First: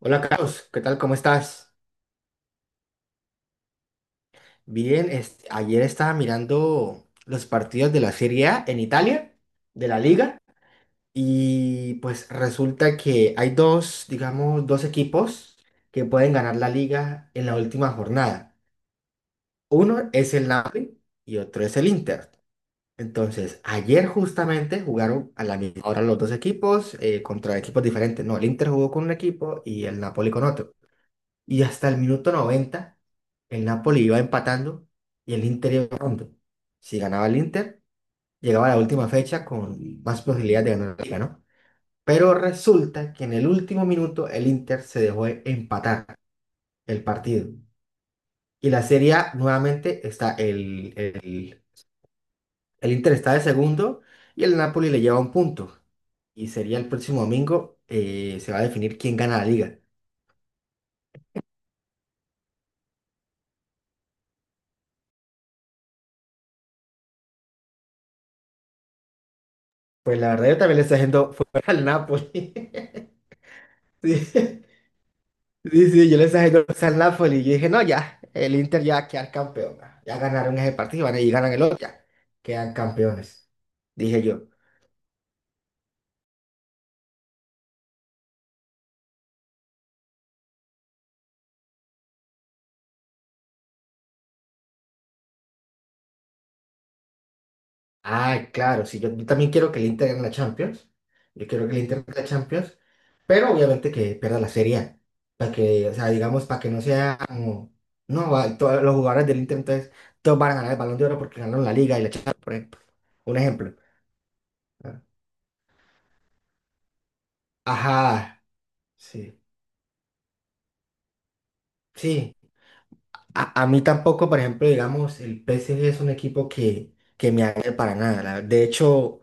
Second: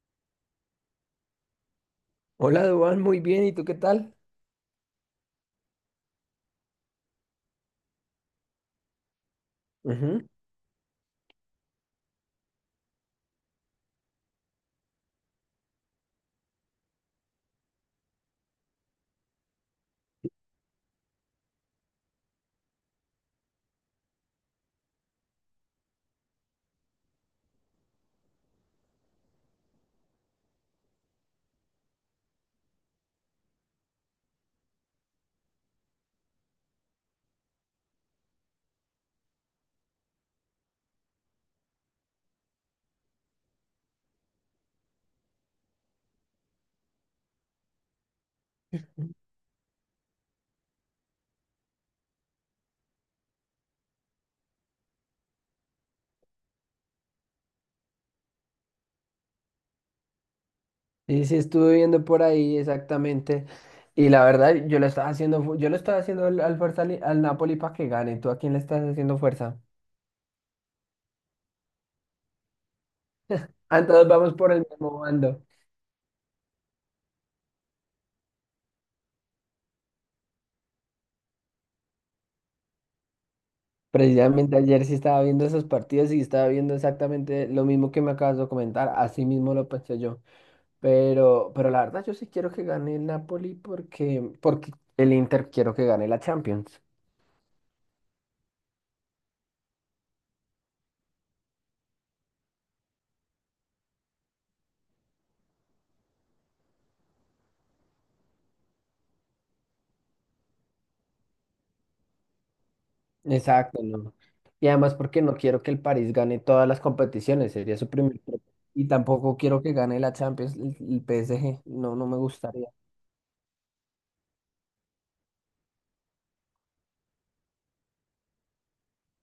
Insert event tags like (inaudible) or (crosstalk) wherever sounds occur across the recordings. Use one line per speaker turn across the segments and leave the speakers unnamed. Hola Carlos, ¿qué tal? ¿Cómo estás?
Hola, Dubán, muy bien, ¿y tú qué tal?
Bien, ayer estaba mirando los partidos de la Serie A en Italia, de la
Ujú.
Liga, y pues resulta que hay dos, digamos, dos equipos que pueden ganar la Liga en la última jornada. Uno es el Napoli y otro es el Inter. Entonces, ayer justamente jugaron a la misma hora los dos equipos contra equipos diferentes. No, el Inter jugó con un equipo y el Napoli con otro. Y hasta el minuto 90 el Napoli iba empatando y el Inter iba ganando. Si ganaba el Inter, llegaba a la última fecha con más posibilidades de ganar la liga, ¿no? Pero resulta que en el último minuto el Inter se dejó empatar el partido. Y la Serie A nuevamente está el Inter está de segundo y el Napoli le lleva un punto. Y sería el próximo domingo, se va a definir quién gana la liga.
Sí, sí, estuve viendo por ahí exactamente. Y la verdad, yo le estaba haciendo al Napoli para que gane. ¿Tú a quién le estás haciendo fuerza?
Pues la verdad yo también le estoy haciendo fuera al Napoli.
Ah, entonces
(laughs)
vamos por el
Sí.
mismo bando.
Sí, sí, yo les dije diciendo al Napoli y yo dije, no, ya, el Inter ya va a quedar campeón. Ya ganaron ese partido y ganan el otro, ya quedan campeones. Dije yo,
Precisamente ayer sí estaba viendo esos partidos y estaba viendo exactamente lo mismo que me acabas de comentar. Así mismo lo pensé yo. Pero la verdad, yo sí quiero que gane el Napoli porque el Inter quiero que gane la Champions.
ay, claro, sí, yo también quiero que el Inter gane la Champions. Yo quiero que el Inter gane la Champions, pero obviamente que pierda la Serie A. Para que, o sea, digamos, para que no sea como, no, todos los jugadores del Inter, entonces, todos van a ganar el Balón de Oro porque ganaron la Liga y la Champions, por ejemplo. Un ejemplo.
Exacto, no. Y además
¿No?
porque no quiero que el París gane todas las competiciones, sería su primer pro-
Ajá,
Y tampoco
sí,
quiero que gane la Champions, el PSG, no, no me
sí.
gustaría.
A mí tampoco, por ejemplo, digamos, el P PSG es un equipo que me agrada para nada. De hecho,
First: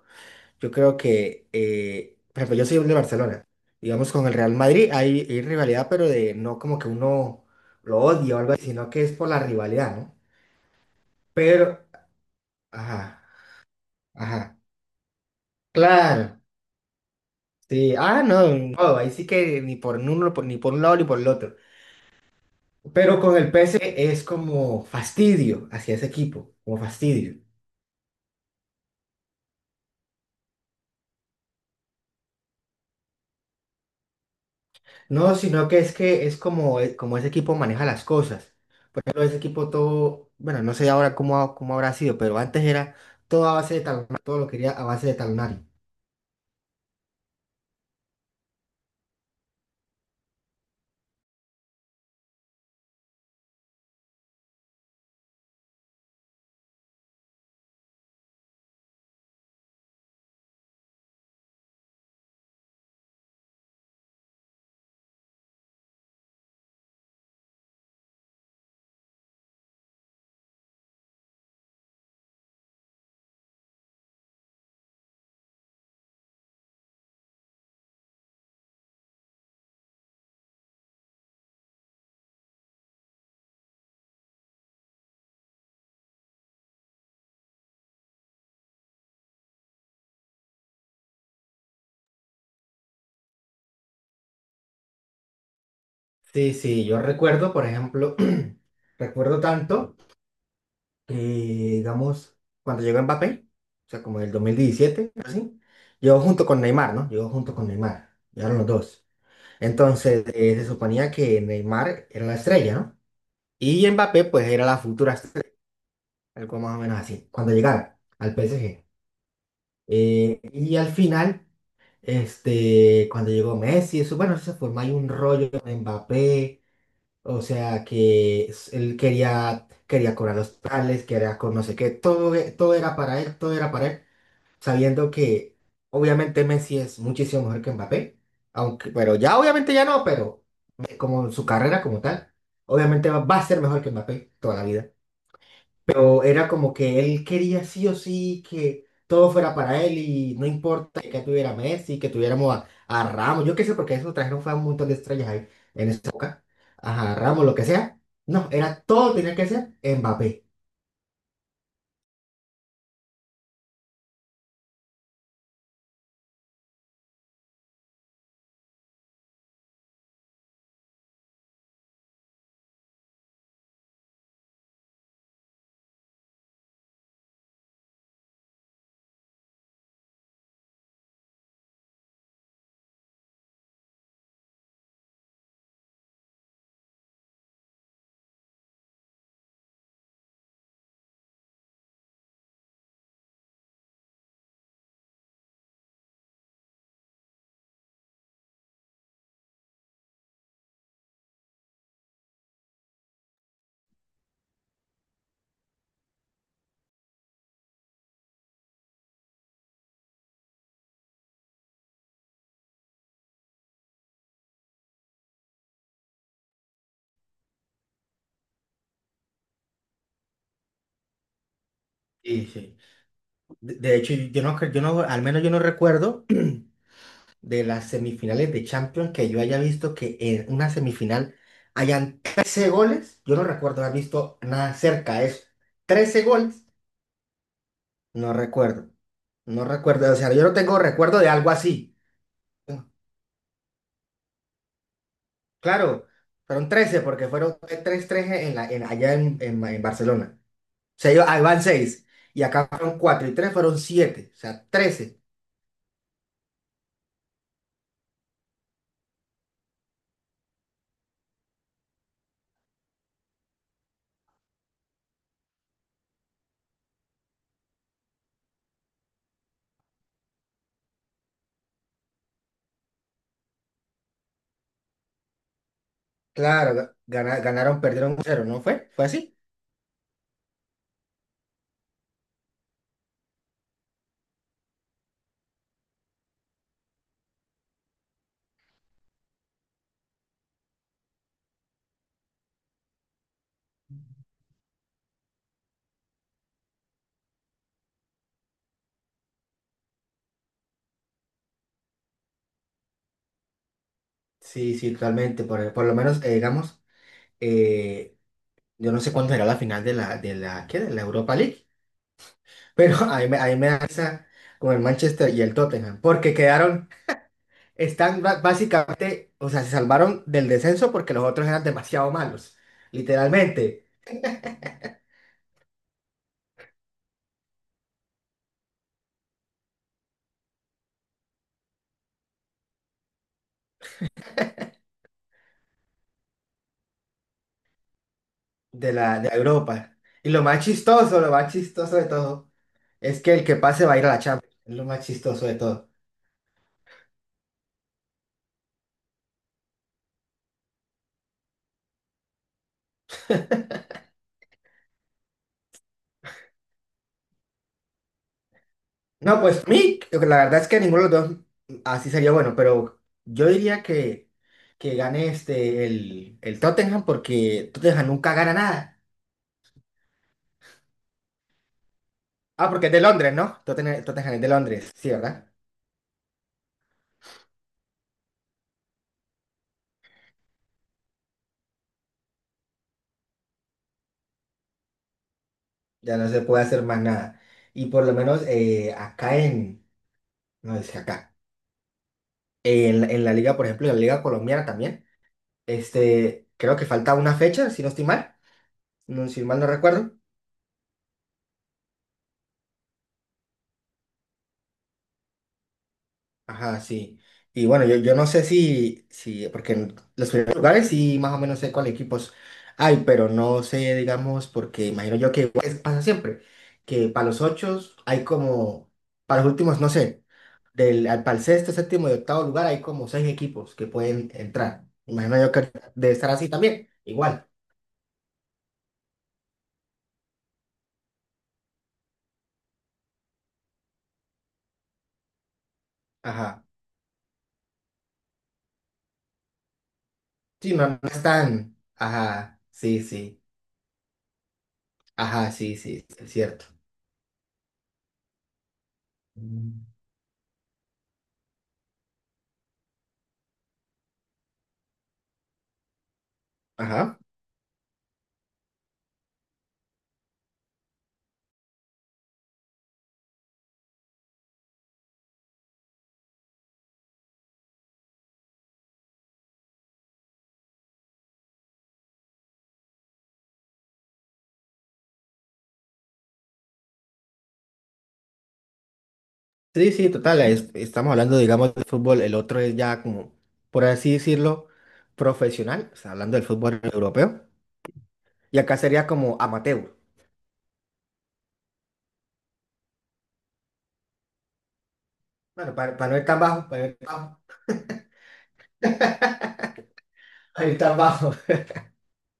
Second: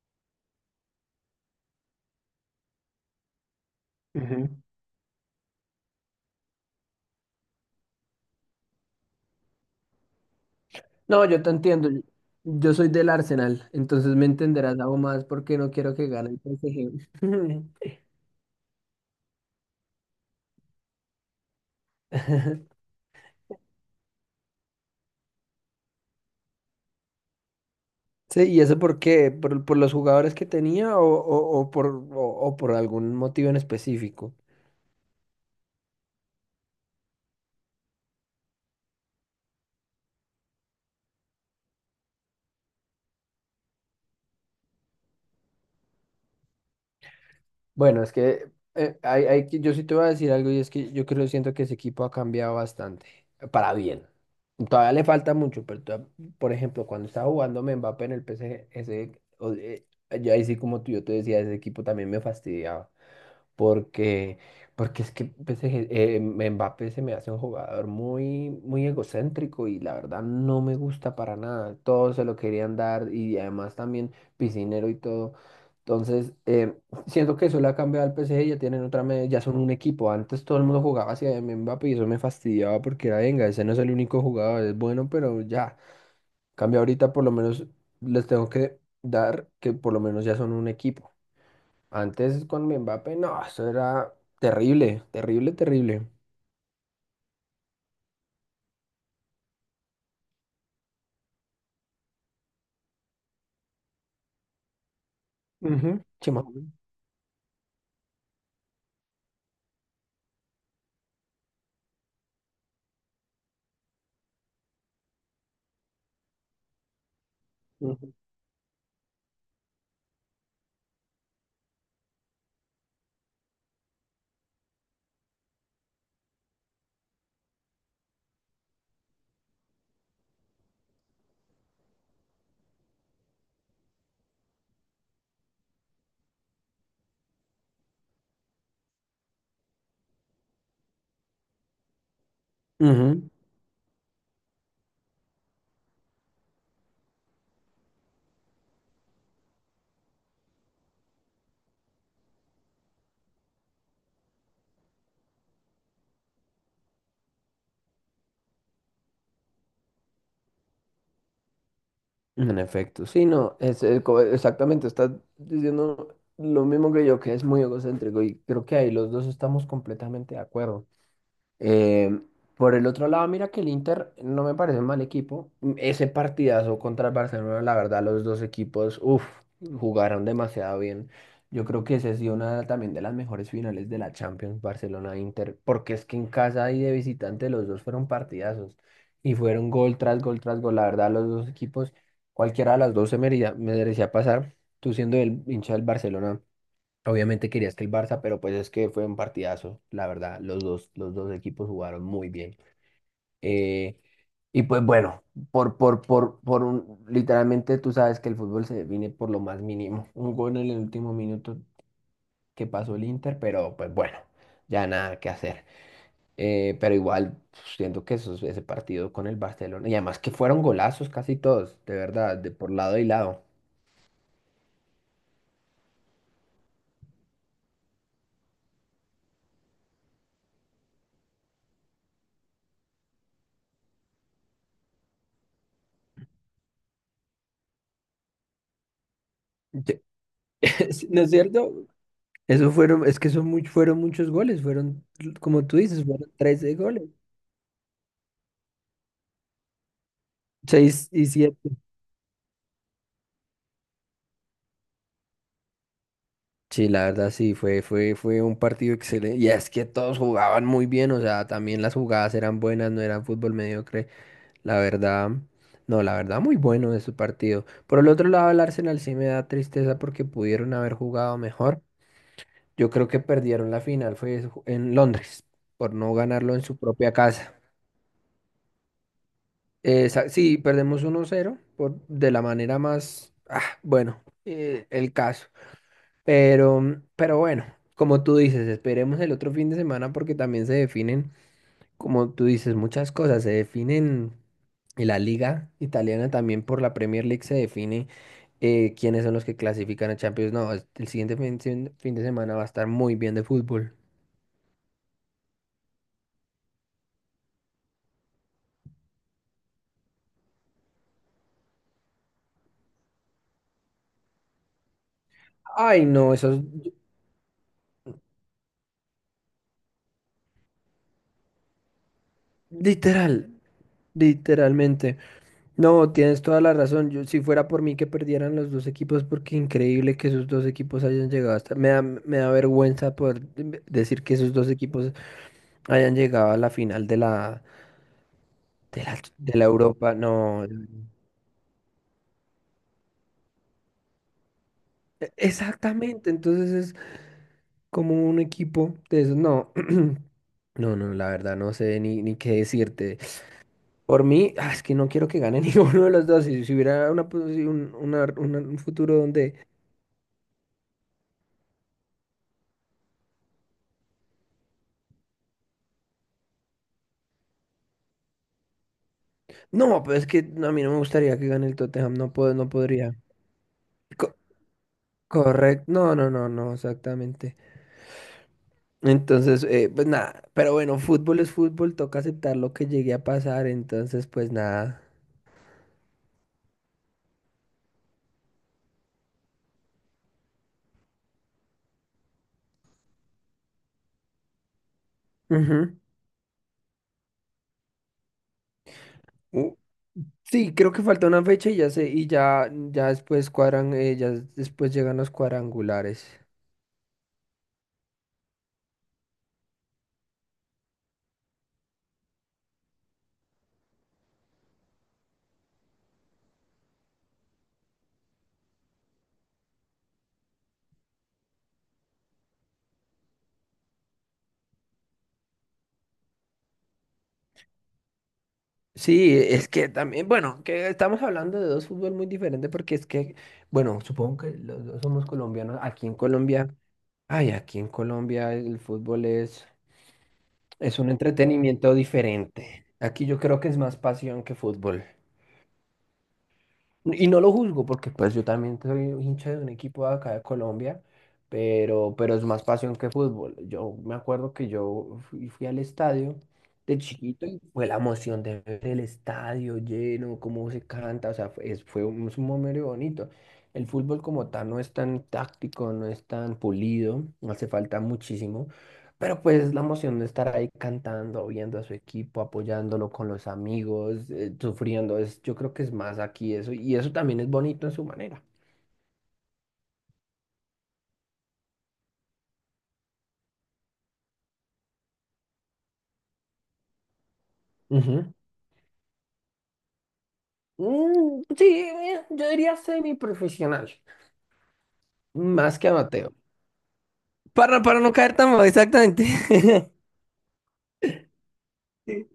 yo creo que, por ejemplo, yo soy de Barcelona. Digamos, con el
Ujú.
Real Madrid hay rivalidad, pero de no como que uno lo odia o algo así, sino que es por la rivalidad, ¿no?
No, yo te
Pero,
entiendo, yo soy del
ajá,
Arsenal, entonces me
ajá,
entenderás algo más porque no quiero que gane el
claro.
PSG.
Sí, ah, no, no, ahí sí que ni por uno, ni por un lado ni por el otro.
(laughs) (laughs)
Pero con el P PSG es como fastidio hacia ese equipo, como fastidio.
Sí, ¿y eso por qué? ¿Por los jugadores que tenía o por algún motivo en específico?
No, sino que es como, como ese equipo maneja las cosas. Pero ese equipo todo, bueno, no sé ahora cómo, cómo habrá sido, pero antes era todo a base de talonario, todo lo quería a base de talonario.
Bueno, es que hay yo sí te voy a decir algo y es que yo creo, siento que ese equipo ha cambiado bastante, para bien. Todavía le falta mucho, pero por ejemplo, cuando estaba jugando Mbappé en el PSG, ese, o- eh, yo ahí sí como tú, yo te decía, ese equipo también me fastidiaba porque, porque es que PSG, Mbappé se me hace un jugador muy, muy egocéntrico y la verdad no me gusta para nada. Todos se lo querían dar y además también piscinero y todo. Entonces, (laughs) siento que eso le ha cambiado al PSG, ya tienen otra, ya son un equipo. Antes todo el mundo jugaba hacia Mbappé y eso me fastidiaba porque era, venga, ese no es el único jugador, es bueno, pero ya. Cambia ahorita por lo menos les tengo que dar que por lo menos ya son un equipo. Antes con Mbappé, no, eso era terrible, terrible, terrible.
Sí, sí, yo recuerdo, por ejemplo, (clears throat) recuerdo tanto que, digamos, cuando llegó Mbappé, o sea, como en el 2017 así,
Ujú,
llegó
sí, más
junto
o
con
menos.
Neymar, ¿no? Llegó junto con Neymar, llegaron los dos. Entonces, se suponía que Neymar era la estrella, ¿no? Y Mbappé, pues, era la futura estrella. Algo más o menos así. Cuando llegara
Ujú.
al PSG. Y al final, cuando llegó Messi, eso, bueno, se formó ahí un rollo con Mbappé. O sea que él quería cobrar los tales, quería con no sé qué. Todo era para él, todo era para él. Sabiendo que obviamente Messi es muchísimo mejor que Mbappé. Aunque, pero ya obviamente ya no, pero como su carrera como tal, obviamente va,
Ujú,
va a ser mejor que Mbappé toda la vida. Pero era como que él quería sí o sí que todo fuera para él y no importa que tuviera Messi, que tuviéramos a Ramos, yo qué sé, porque eso trajeron fue a un montón de estrellas ahí en esa época, a Ramos, lo que sea. No, era todo tenía que ser Mbappé.
en efecto, sí, no, exactamente, estás diciendo lo mismo que yo, que es muy egocéntrico y creo que ahí los dos estamos completamente de acuerdo. Eh, por el otro lado, mira que el Inter no me parece un mal equipo. Ese partidazo contra el Barcelona, la verdad, los dos equipos, uff, jugaron demasiado bien. Yo creo que esa ha sido una también de las mejores finales de la Champions, Barcelona-Inter, porque es que en casa y de visitante los dos fueron partidazos y fueron gol tras gol tras gol. La verdad, los dos equipos, cualquiera de las dos se merecía pasar. Tú siendo el hincha del Barcelona. Obviamente querías que el Barça, pero pues es que fue un partidazo, la verdad. Los dos equipos jugaron muy bien. Eh, y pues bueno, literalmente tú sabes que el fútbol se define por lo más mínimo. (laughs) Un gol en el último minuto que pasó el Inter, pero pues bueno, ya nada que hacer. Pero igual siento que ese partido con el Barcelona, y además que fueron golazos casi todos, de verdad,
Sí,
de por
sí.
lado y lado.
De hecho, yo no, al menos yo no recuerdo (clears throat) de las semifinales de Champions que yo haya visto que en una semifinal hayan 13 goles. Yo no recuerdo haber visto nada cerca de eso. 13 goles. No recuerdo. No
Sí,
recuerdo. O sea, yo no tengo
(laughs)
recuerdo
¿no
de
es
algo
cierto?
así.
Eso
Bueno,
fueron, es que fueron muchos goles, fueron, como tú dices,
claro,
fueron
fueron
13
13
goles.
porque fueron 3-3 en la, en, allá en, en Barcelona. O
Seis
sea, yo,
y
ahí van
siete.
6 y acá fueron 4 y 3 fueron siete. O sea, 13.
Sí, la verdad sí, fue un partido excelente. Y es que todos jugaban muy bien, o sea, también las jugadas eran buenas, no era fútbol mediocre. La verdad, no, la verdad muy bueno de su partido. Por el otro lado, el Arsenal sí me da tristeza porque pudieron haber jugado mejor. Yo creo que perdieron la final, fue en Londres, por no ganarlo en
Claro,
su propia casa.
ganaron, perdieron 0, ¿no fue? ¿Fue así?
Sí, perdemos uno cero por, de la manera más, ah, bueno, el caso. Pero bueno, como tú dices, esperemos el otro fin de semana porque también se definen, como tú dices, muchas cosas. Se definen en la liga italiana también. Por la Premier League se define quiénes son los que clasifican a Champions. No, el siguiente fin de semana va a estar muy bien de fútbol.
Sí, sí, realmente. Por lo menos, digamos, eh, yo no sé cuándo será la final de la, ¿qué? De la Europa League. Pero (laughs) ahí me da risa con el Manchester y el Tottenham
Ay,
porque
no, eso es
quedaron. Están básicamente, o sea, se salvaron del descenso porque los otros eran demasiado malos,
literal,
literalmente,
literalmente. No, tienes toda la razón. Yo, si fuera por mí que perdieran los dos equipos, porque increíble que esos dos equipos hayan llegado hasta... Me da vergüenza poder decir que esos dos equipos hayan llegado a la final de la,
de
de
la,
la,
de
de la
Europa.
Europa.
Y
No,
lo más chistoso de todo, es que el que pase va a ir a la Champions. Es lo más chistoso de todo.
exactamente. Entonces es como un equipo de esos. No, (clears throat) no, no, la verdad no sé ni qué decirte. Por mí, ah, es que no quiero que gane (laughs) ninguno de los dos. Si hubiera una, posi- un, una- un futuro
No,
donde...
pues a mí, la verdad es que ninguno de los dos así sería bueno, pero yo diría que gane el Tottenham porque Tottenham nunca gana nada.
No, pero es que no, a mí no me gustaría que gane el Tottenham, no puedo,
Ah,
no
porque es de
podría.
Londres, ¿no? Tottenham, Tottenham
Co-
es de Londres, sí, ¿verdad?
correcto, no, no, no, no, exactamente. Entonces, pues nada, pero bueno, fútbol es fútbol, toca aceptar lo que llegue a pasar, entonces pues nada.
Ya no se puede hacer más nada. Y por lo menos acá en, no es que acá, en, la liga, por ejemplo, en la liga colombiana también,
Ujú.
creo que falta una fecha, si no estoy mal, no, si mal no
Uh,
recuerdo.
Sí creo que falta una fecha y ya sé, y ya, ya después cuadran, ya después llegan los cuadrangulares.
Ajá, sí. Y bueno, yo no sé si, porque en los primeros lugares sí más o menos sé cuáles equipos hay, pero no sé, digamos, porque imagino yo que igual pasa siempre, que para los ocho hay como, para los últimos, no sé, para el sexto, séptimo y octavo lugar hay como seis equipos que pueden entrar. Imagino yo que debe estar así también, igual.
Sí, es que también, bueno, que estamos hablando de dos fútbol muy diferentes porque es que, bueno, supongo que los dos somos colombianos, aquí en
Ajá.
Colombia. Ay, aquí en Colombia el fútbol es,
Sí, no,
es
no
un
están.
entretenimiento
Ajá,
diferente.
sí,
Aquí yo
sí.
creo que es más pasión que fútbol.
Ajá, sí, sí, es cierto.
Y no lo juzgo porque pues yo también soy hincha de un
Mm.
equipo de acá de Colombia, pero es más pasión que fútbol. Yo me acuerdo que yo fui al estadio de
Ajá.
chiquito y fue la emoción de ver el estadio lleno, cómo se canta, o sea, fue, es un momento bonito. El fútbol como tal no es tan táctico, no es tan pulido, hace falta muchísimo. Pero pues la emoción de estar ahí cantando, viendo a su equipo, apoyándolo con los amigos, sufriendo, es, yo creo que es más aquí eso, y eso también es bonito en su manera.
Sí, sí, total, estamos hablando, digamos, de fútbol, el otro es ya como, por así decirlo, profesional, o sea, hablando del fútbol europeo,
Ujú.
y acá sería como amateur.
Sí, yo diría semiprofesional,
Bueno,
más que
para no ir
amateur.
tan bajo, para no ir tan, bajo,
Para no caer tan mal, exactamente. (laughs)
(laughs) para no ir tan bajo. (laughs)
Sí.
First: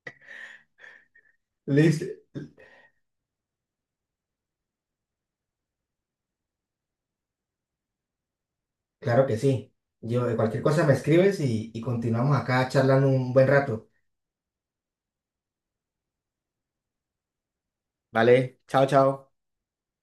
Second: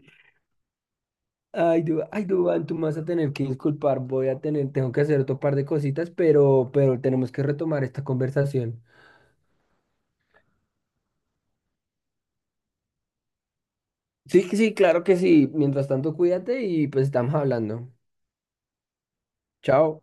Ay,
Listo.
Duan, ay, Duván, tú me vas a tener que disculpar, tengo que hacer otro par de cositas, pero tenemos que retomar esta conversación.
Claro que sí. Yo, de cualquier cosa me escribes y continuamos acá charlando un buen rato.
Sí, sí, claro que sí. Mientras tanto, cuídate y pues estamos hablando.
Vale, chao, chao.
Chao.